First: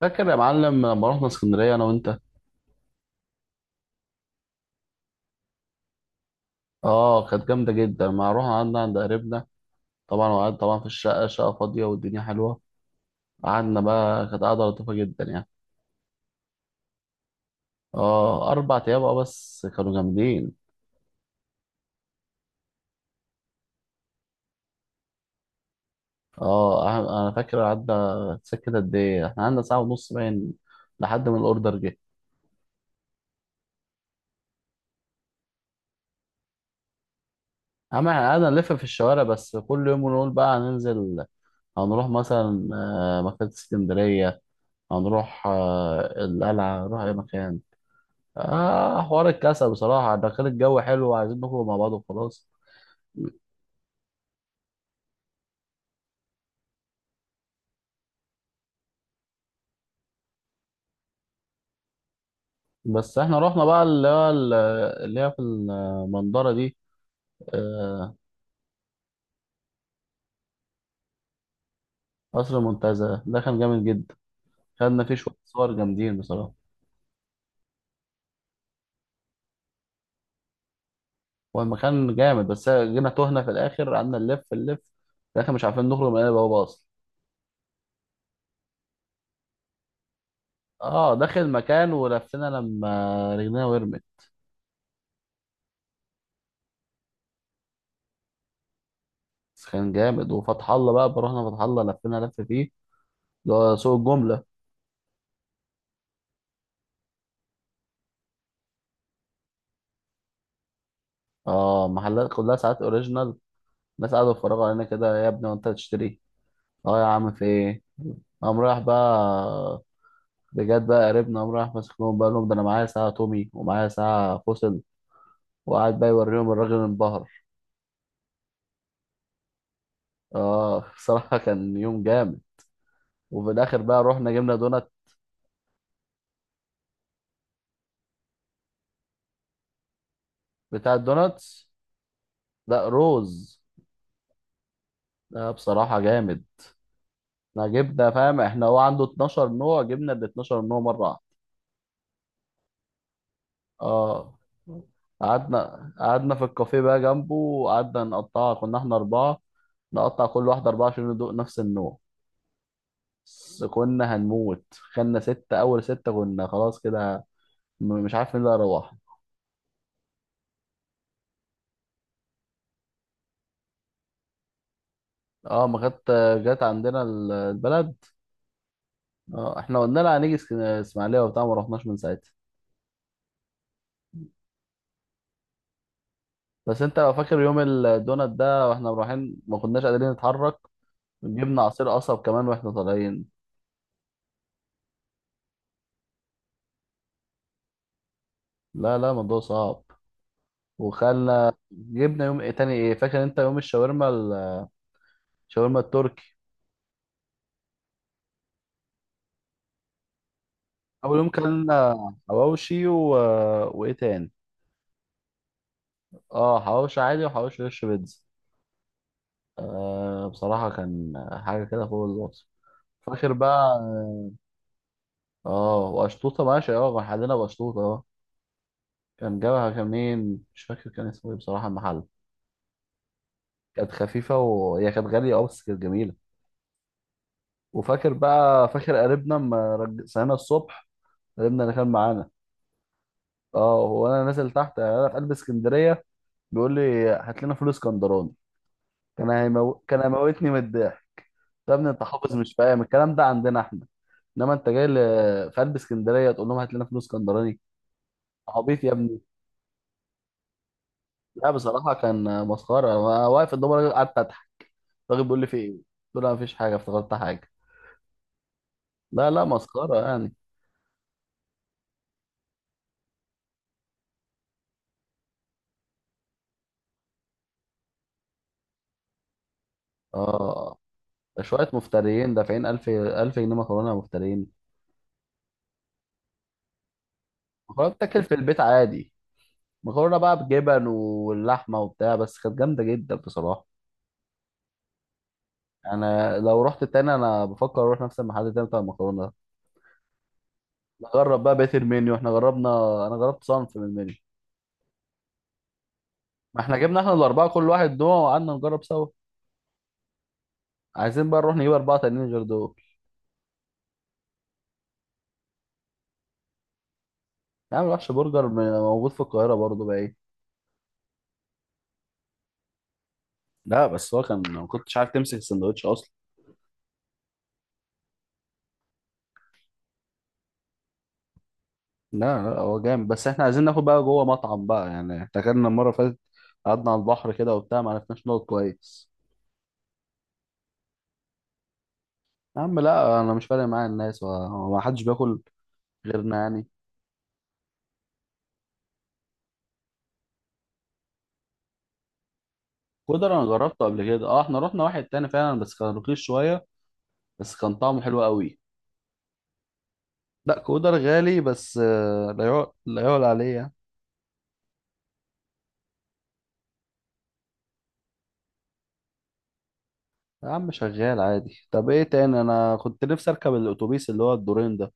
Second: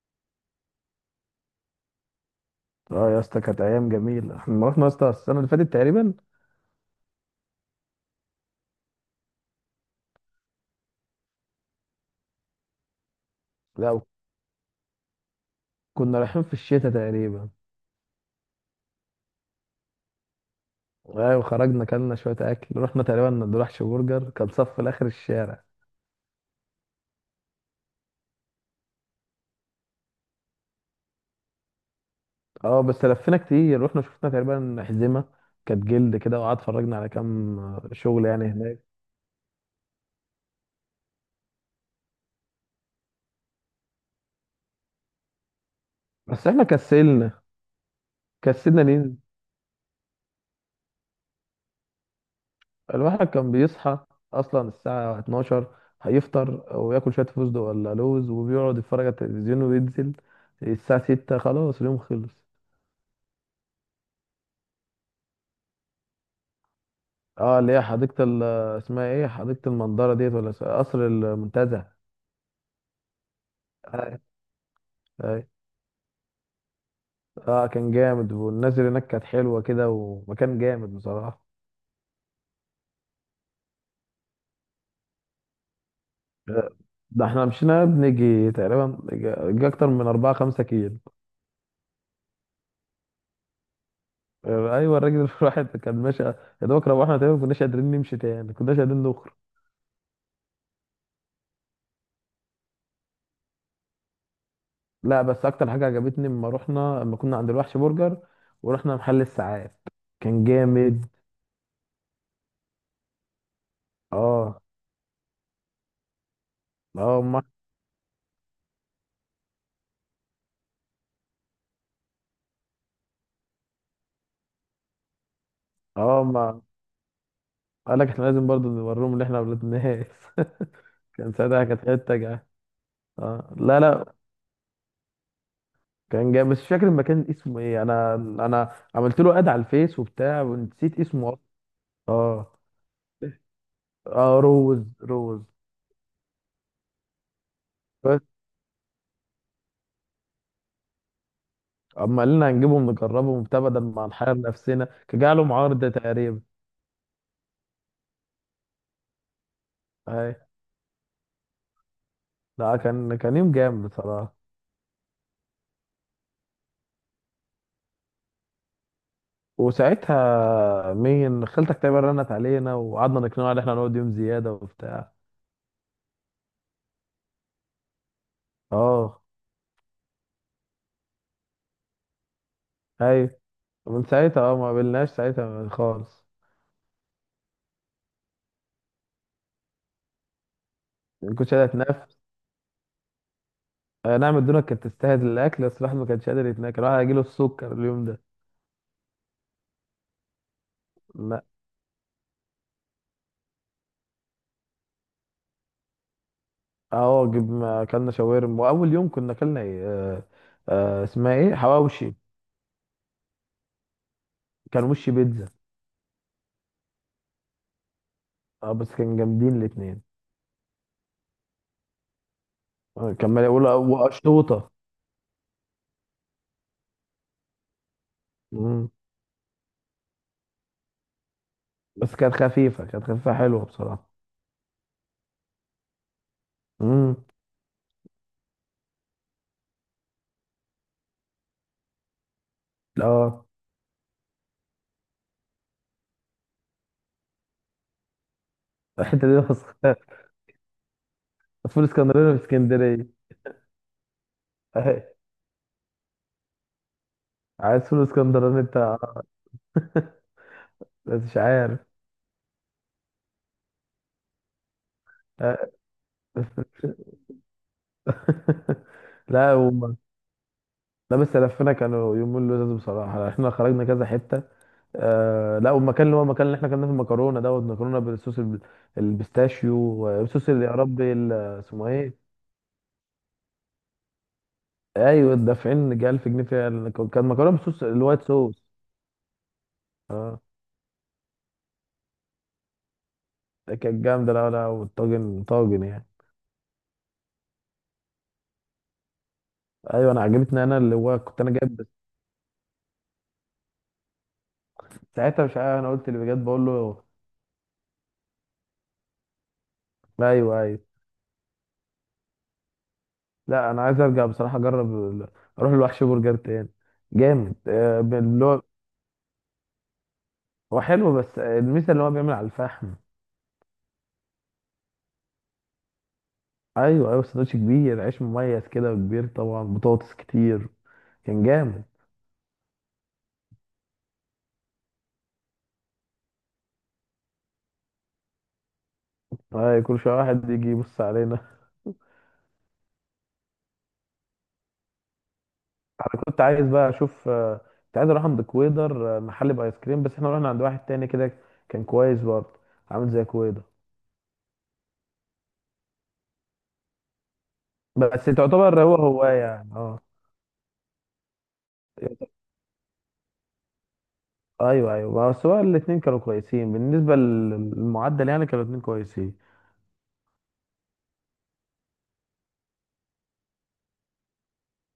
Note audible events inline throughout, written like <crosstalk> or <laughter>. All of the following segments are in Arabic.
فاكر يا معلم لما رحنا اسكندريه انا وانت؟ اه، يا اسطى كانت ايام جميله. احنا رحنا يا اسطى السنه اللي فاتت تقريبا. اه، كانت جامده جدا. ما رحنا قعدنا عند قريبنا. طبعا وقعدنا طبعا في الشقه، شقه فاضيه والدنيا حلوه. قعدنا لا، بقى، كانت قعده لطيفه جدا يعني. كنا رايحين في الشتاء تقريبا. اه، 4 ايام. اه، بس كانوا جامدين. ايوه، خرجنا كلنا شويه اكل، رحنا تقريبا برجر، كان صف لاخر الشارع. اه، انا فاكر قعدنا سكت قد ايه. احنا قعدنا ساعه ونص باين لحد ما الاوردر جه. اه، بس لفينا كتير، رحنا شفنا تقريبا حزمه. كانت جلد كده، وقعد اتفرجنا على كام اما شغل احنا يعني قعدنا نلف هناك. في الشوارع، بس كل يوم نقول بقى هننزل. هنروح مثلا مكتبه اسكندريه. هنروح بس احنا القلعه، نروح اي كسلنا. مكان. كسلنا آه، ننزل. حوار الكسل بصراحة، ده كان الجو حلو وعايزين نخرج مع بعض وخلاص. الواحد كان بيصحى اصلا الساعه 12، هيفطر وياكل شويه فستق ولا لوز، وبيقعد يتفرج على التلفزيون وينزل الساعه 6 خلاص، اليوم خلص. بس احنا رحنا بقى اللي هو اللي هي في المنظرة دي. اه، اللي هي آه، حديقة اسمها ايه؟ حديقة المندرة ديت ولا قصر المنتزه؟ قصر المنتزه ده كان جامد جدا. آه. خدنا فيه شوية آه. صور جامدين بصراحة. اه كان جامد، والناس اللي هناك كانت حلوة كده، ومكان جامد بصراحة. هو المكان جامد، بس جينا تهنا في الآخر، قعدنا نلف نلف في الآخر مش عارفين نخرج من البوابة آه، أصلا. ده احنا مشينا بنيجي تقريبا جا جا اكتر من أربعة خمسة كيلو. اه، داخل المكان ولفينا لما رجلينا ورمت. آه، ايوه، الراجل <laughs> الواحد كان ماشي يا دوبك، روحنا تقريبا ما كناش قادرين نمشي تاني، ما كناش قادرين نخرج. بس كان جامد، وفتح الله بقى رحنا فتح الله لفينا لف فيه، اللي هو سوق الجملة. لا، بس اكتر حاجة عجبتني لما كنا عند الوحش برجر، ورحنا محل الساعات كان جامد. اه، محلات كلها ساعات اوريجينال. الناس قاعدة بتتفرج اه، علينا كده، يا ابني وانت هتشتري؟ اه يا اه، عم، ما. في ايه؟ قام رايح بقى. بجد بقى قريبنا قام رايح ماسك لهم بقى لهم، ده انا معايا ساعة تومي ومعايا ساعة فوسل، وقعد بقى اه، يوريهم، ما الراجل انبهر. قال لك احنا لازم برضه نوريهم ان احنا اولاد ناس. اه، <laughs> كان صراحة ساعتها كان كانت يوم حته جامد. جا. وفي اه، لا الآخر بقى لا، رحنا جبنا دونات، كان جاي بس مش فاكر المكان اسمه ايه، انا انا عملت له اد على الفيس وبتاع بتاع ونسيت اسمه اصلا. الدوناتس. اه لا، روز. اه، روز روز. لا بصراحة جامد. احنا جبنا، بس فاهم، احنا هو عنده 12 نوع، جبنا ال 12 نوع مرة واحدة. اما قالنا هنجيبهم نجربهم وبتاع، بدل ما اه. نحير نفسنا كان جاي لهم قعدنا عرض قعدنا تقريبا. في الكافيه بقى جنبه، وقعدنا نقطعها، كنا احنا أربعة، نقطع اي، كل واحدة أربعة عشان ندوق نفس النوع. لا كان يوم بس جامد كنا بصراحه. هنموت، خدنا ستة، أول ستة كنا خلاص كده. مش عارف مين اللي هيروح. وساعتها مين خالتك تقريبا رنت علينا، وقعدنا نقنعها ان احنا نقعد يوم زياده وبتاع. اه، ما كانت جت عندنا البلد. اه، اه، احنا قلنا لها هنيجي اسماعيلية وبتاع، ما رحناش من ساعتها. ايوه، ومن ساعتها ما قابلناش ساعتها خالص. بس انت لو فاكر يوم الدونات ده واحنا رايحين، ما كناش قادرين نتحرك. ما كنتش جبنا قادر عصير اتنفس. قصب كمان واحنا طالعين. آه، نعم، الدنيا كانت تستاهل الاكل، بس الواحد ما كانش قادر يتناكل، الواحد هيجيله السكر اليوم ده. لا لا، الموضوع صعب. لا، وخلى جبنا يوم إيه تاني؟ ايه فاكر انت؟ يوم الشاورما الشاورما التركي. اه، ما اكلنا شاورما، واول يوم كنا اكلنا ايه؟ آه، اول يوم اسمها ايه؟ كلنا حواوشي. حواوشي وايه تاني؟ كان وش بيتزا. اه، حواوشي عادي، وحواوشي وش بيتزا. اه، بس كان جامدين الاتنين. آه بصراحة، كان حاجة كده فوق الوصف. آه، كان فاكر مالي اقول، بقى. وقشطوطه. اه، واشطوطة ماشي، اه كان حدنا باشطوطة اه. مم. كان جابها كان مين مش فاكر كان اسمه ايه بصراحة المحل. بس كانت خفيفه حلوه كانت بصراحه. خفيفة وهي كانت غالية، اه بس كانت جميلة. امم. وفاكر بقى، فاكر قريبنا لما صحينا الصبح، قريبنا اللي كان معانا. اه، اه، هو انا نازل تحت، يعني انا في قلب اسكندريه، بيقول لي هات لنا فول اسكندراني. الحته دي كان هيموتني من الضحك. طب <laughs> يا فول ابني انت حافظ اسكندراني في مش فاهم، اسكندريه. الكلام ده عندنا احنا. انما انت جاي آه، في قلب اسكندريه تقول لهم هات لنا فول اسكندراني؟ <laughs> عايز فول اسكندراني عبيط يا انت؟ ابني. بس مش لا عارف. بصراحه كان مسخره، انا واقف قدام الراجل قعدت اضحك، الراجل بيقول لي في آه. ايه. قلت له ما فيش حاجه، <laughs> افتكرت حاجه. لا لا، لا مسخره هم. يعني. لا، بس لفينا كانوا يومين لذاذ بصراحة يعني، احنا خرجنا كذا حتة. آه، لا، والمكان اللي هو المكان اللي احنا كنا في المكرونة دوت، مكرونة بالصوص البيستاشيو، الصوص اللي يا اه، ربي ده شويه اسمه ايه. مفتريين دافعين 1000 1000 جنيه مكرونه، مفتريين. ايوه، دافعين جه 1000 جنيه فيها كان مكرونة بالصوص مكرونه بتاكل الوايت في البيت صوص. عادي، مكرونه اه، بقى بجبن واللحمه وبتاع، بس كانت جامده جدا بصراحه. ده كانت جامدة. لا لا، والطاجن طاجن يعني. انا لو رحت تاني، انا بفكر اروح نفس المحل تاني بتاع المكرونه ده. ايوه، انا عجبتني، انا اللي هو كنت نجرب انا بقى بقيه جايب بس. المنيو، احنا جربنا، انا جربت صنف من المنيو. ساعتها مش عارف، انا قلت اللي بجد ما بقول احنا جبنا، له. احنا الاربعه كل واحد نوع، وقعدنا نجرب سوا. ايوه ايوه. عايزين بقى نروح نجيب اربعه تانيين غير دول. لا، انا عايز ارجع بصراحه اجرب اروح الوحش برجر تاني جامد. يعني آه، وحش اللي برجر هو موجود في القاهره برضه بقى ايه. هو حلو بس، الميزه اللي هو بيعمل على الفحم. لا بس هو كان ما كنتش عارف تمسك السندوتش اصلا. ايوه ايوه، سندوتش كبير، عيش مميز كده وكبير، طبعا بطاطس كتير، كان جامد. لا لا، هو جامد، بس احنا عايزين ناخد بقى جوه مطعم بقى يعني. احنا كنا المره اللي فاتت قعدنا على البحر كده وبتاع، ما عرفناش نقعد كويس. آه، كل شويه واحد يجي يبص علينا. يا عم لا، انا مش فارق معايا الناس، وما حدش بياكل انا غيرنا كنت يعني. عايز بقى اشوف، كنت عايز اروح عند كويدر، محل بايس كريم، بس احنا رحنا عند واحد تاني كده، كان كويس برضه، عامل زي كودر انا كويدر. جربته قبل كده، اه احنا رحنا واحد تاني فعلا، بس كان رخيص شويه، بس كان طعمه حلو بس قوي. تعتبر هو هو يعني اه لا كودر غالي، بس لا يعلى لا يعلى عليه يعني. ايوه ايوه، بس هو الاثنين كانوا كويسين بالنسبه للمعدل يعني، كانوا الاثنين كويسين. يا عم شغال عادي. طب ايه تاني؟ انا كنت نفسي اركب الاتوبيس اللي هو الدورين ده.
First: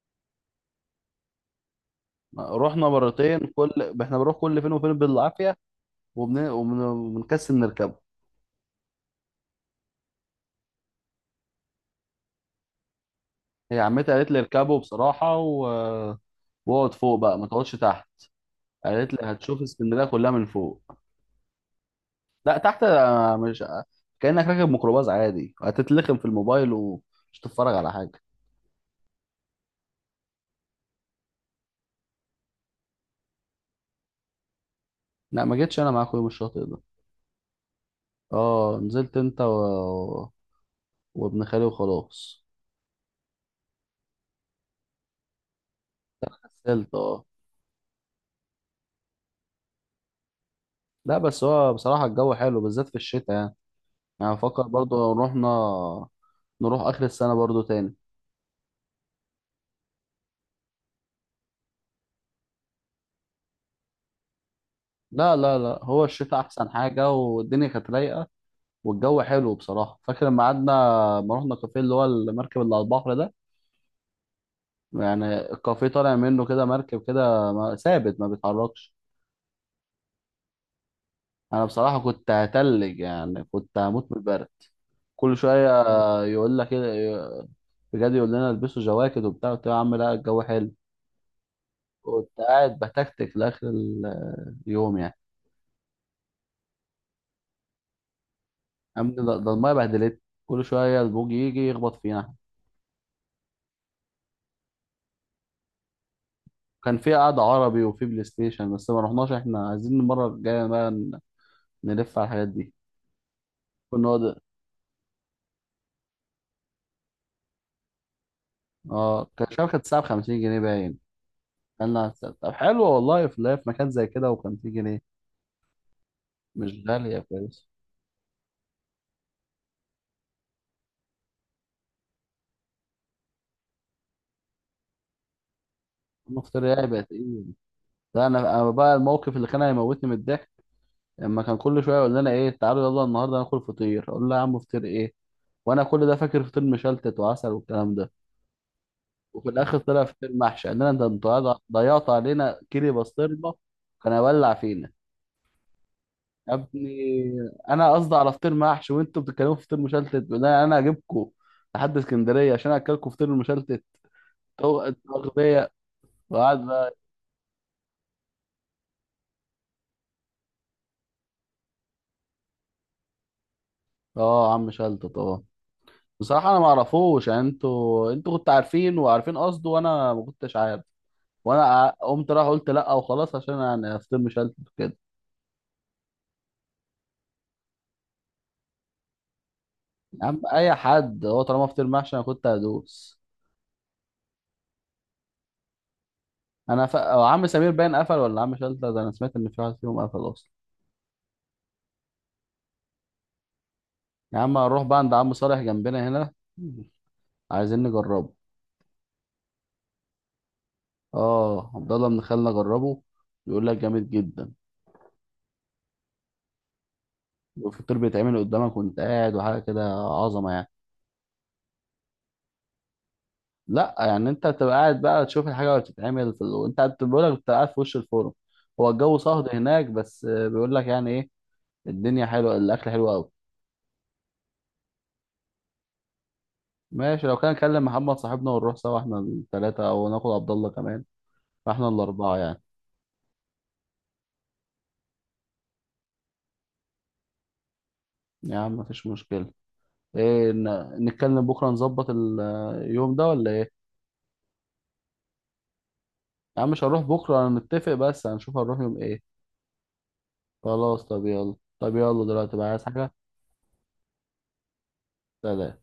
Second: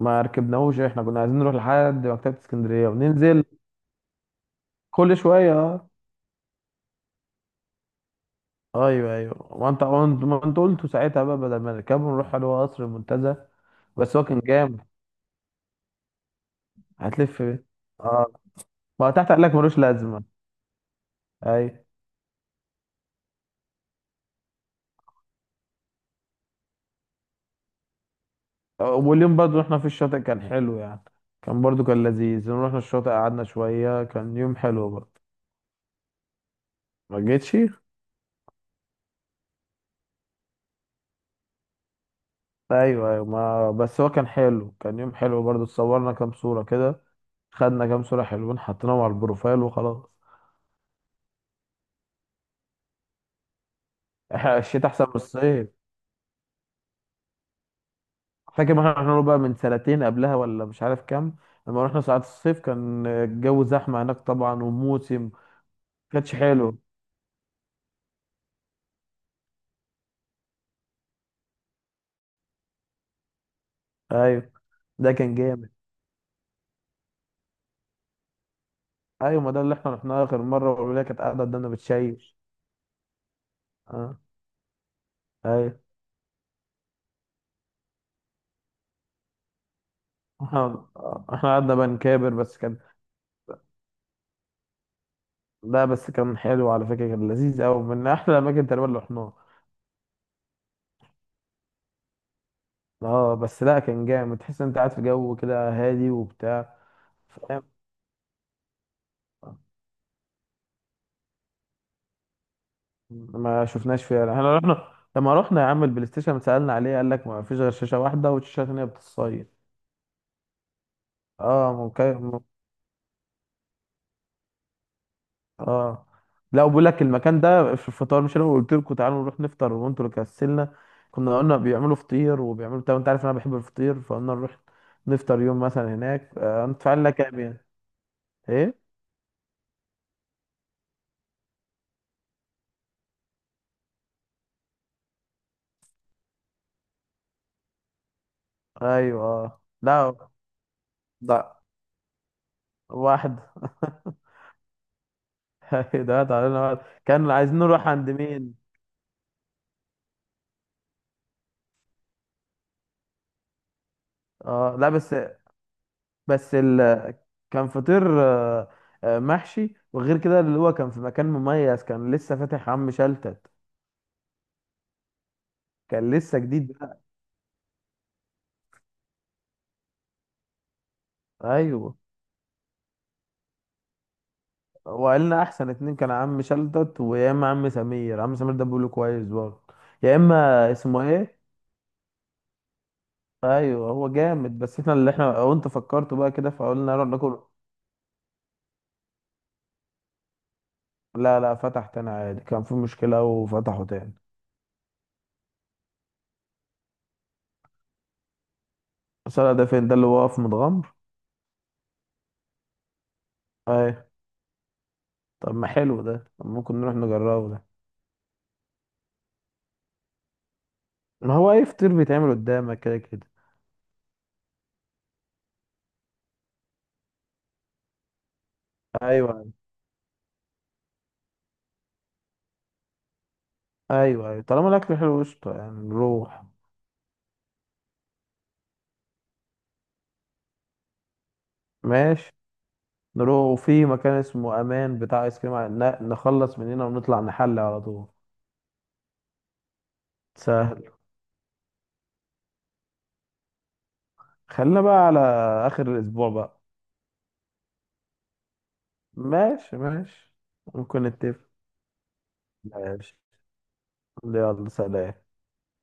ما ركبناهوش، احنا كنا عايزين نروح لحد مكتبه رحنا اسكندريه مرتين، وننزل. كل احنا بنروح كل فين وفين كل شويه بالعافيه، اه وبنكسل نركبه. ايوه ايوه، وانت ما انت قلت ساعتها، بقى بدل ما نركبه نروح على قصر المنتزه. هي عمتي بس هو قالت لي كان اركبه جامد. بصراحه واقعد فوق بقى، هتلف ما بيه. تقعدش تحت. اه، ما هو قالت لي تحت قال لك هتشوف ملوش اسكندريه لازمه. كلها من فوق. اي. لا، تحت مش كأنك راكب ميكروباص عادي، هتتلخم في الموبايل ومش تتفرج على حاجة. واليوم برضو احنا في الشاطئ كان حلو يعني، كان لذيذ، رحنا الشاطئ قعدنا شويه، كان يوم حلو برضو. لا ما جيتش انا معاك يوم الشاطئ ده. ما جيتش. اه، نزلت انت وابن خالي وخلاص. ايوه ايوه، ما بس هو كان حلو، كان يوم حلو برضو، اتصورنا كام صورة كسلت، كده، اه. خدنا كام صورة حلوين حطيناهم على البروفايل وخلاص. لا بس هو بصراحة الجو حلو بالذات في الشتاء يعني، يعني بفكر الشتاء برضو احسن من لو رحنا الصيف. نروح آخر السنة برضو تاني. فاكر ما احنا رحنا له بقى من سنتين قبلها، ولا مش عارف كام. لما رحنا ساعات الصيف كان الجو زحمة هناك طبعا وموسم، لا لا لا، هو كانش الشتاء أحسن حلو. حاجة، والدنيا كانت رايقة، والجو حلو بصراحة. فاكر لما قعدنا، لما رحنا كافيه اللي هو المركب اللي على البحر ده، ايوه، ده كان يعني جامد. الكافيه طالع منه كده مركب كده ثابت ما بيتحركش. ايوه، ما ده اللي احنا رحناه اخر مرة، والولاد كانت قاعدة انا قدامنا بصراحه كنت بتشيش. هتلج، يعني كنت هموت من اه البرد. كل ايوه، شويه يقول لك كده، بجد يقول لنا البسوا جواكت وبتاع، قلت له يا عم لا الجو حلو، احنا احنا قعدنا كنت بنكابر بس قاعد كان. بتكتك لاخر اليوم يعني. لا، بس كان حلو على فكرة، كان لذيذ قوي، من احلى الاماكن تقريبا اللي ده رحناها. ده المايه بهدلت، كل شويه البوج يجي يخبط فينا. اه، بس لا كان جامد، تحس انت قاعد في جو كده هادي وبتاع. كان في قعده فاهم. عربي وفي بلاي ستيشن، بس ما رحناش، احنا عايزين المره الجايه بقى نلف على الحاجات دي. ما كنا شفناش فيها، نقعد، احنا رحنا لما رحنا يا عم البلاي ستيشن سألنا عليه، قال لك ما فيش غير شاشة واحدة، والشاشة التانية اه كان بتصيد. الشبكه كانت الساعه ب 50 جنيه باين. اه، يلا هتسأل. ممكن. طب حلو والله، في لا في مكان زي كده وخمسين جنيه؟ اه، لا، مش وبيقول لك غالية المكان كويس. ده في الفطار، مش انا قلت لكم تعالوا نروح نفطر وانتوا اللي كسلنا. كنا قلنا بيعملوا فطير وبيعملوا بتاع، انت عارف انا بحب الفطير، فقلنا نروح نفطر يوم مثلا هناك، المفطر ايه ندفع لنا بقت كام ايه؟ يعني. ده انا ايه؟ بقى الموقف اللي كان هيموتني من الضحك. لما كان كل شويه يقول لنا ايه، تعالوا يلا النهارده ناكل فطير، اقول له يا عم فطير ايه، وانا كل ده فاكر فطير مشلتت وعسل والكلام ده. ايوه، وفي الاخر طلع لا فطير محشي، قال لنا انتوا لا، ضيعت علينا كيري واحد. <laughs> بسطرمه. كان هيولع فينا. <laughs> ده تعالى يا نقعد. ابني كان عايزين نروح انا عند قصدي على فطير مين. محشي، وانتوا بتتكلموا في فطير مشلتت، بيقول لنا انا هجيبكم لحد اسكندريه عشان اكلكم فطير المشلتت. اه، هو لا بس انتوا اغبياء؟ بس وقعد بقى. كان فطير محشي، وغير كده اللي هو كان في مكان مميز، كان لسه فاتح عم شلتت، اه، عم شلت طبعا. كان لسه بصراحه انا ما جديد بقى. اعرفوش يعني، انتوا كنتوا عارفين وعارفين قصده، وانا ما كنتش عارف. وانا ايوه، قمت رايح قلت لا وخلاص، عشان يعني افطر مشلت كده. وقالنا احسن اتنين، كان عم شلتت، ويا اما عم سمير، عم سمير ده بيقوله كويس برضه، يا يا اما عم اي اسمه حد، ايه. هو طالما فطير محشي انا كنت هدوس. ايوه، هو جامد، بس احنا اللي احنا وانت فكرته بقى كده، انا فقلنا نروح أو ناكل. عم سمير باين قفل ولا عم شلت ده، انا سمعت ان في واحد فيهم قفل اصلا. لا لا، فتح تاني عادي، كان في مشكلة وفتحه تاني. يا عم هنروح بقى عند عم صالح جنبنا هنا، عايزين نجربه. الصلاة ده فين؟ ده اللي واقف متغمر. اه، عبد الله بن خالنا جربه، بيقول لك اي، جامد جدا، طب ما حلو ده، طب ممكن نروح نجربه ده. والفطير بيتعمل قدامك وانت قاعد، وحاجه كده عظمه يعني. ما هو اي فطير بيتعمل قدامك كده كده. لا يعني انت بتبقى قاعد بقى تشوف الحاجه وهي بتتعمل في وانت قاعد بيقول لك بتبقى قاعد في وش الفرن. هو الجو ايوه صهد هناك، بس بيقول لك يعني ايه، الدنيا حلوه، الاكل حلو قوي. ايوه ايوه، طالما الاكل حلو قشطه يعني نروح. ماشي، لو كان نكلم محمد صاحبنا ونروح سوا، احنا الثلاثه او ناخد عبد الله كمان، فاحنا ماشي. الاربعه يعني. نروح، وفي مكان اسمه امان بتاع ايس كريم نخلص من هنا ونطلع نحل على طول. يا عم مفيش مشكله. ايه سهل. نتكلم بكره نظبط اليوم ده ولا ايه؟ خلينا بقى على اخر الاسبوع بقى. يا عم مش هنروح بكره نتفق، بس هنشوف هنروح يوم ايه. ماشي ماشي، ممكن خلاص طب نتفق. يلا، طب يلا دلوقتي بقى عايز حاجه. ماشي. يلا، سلام. سلام.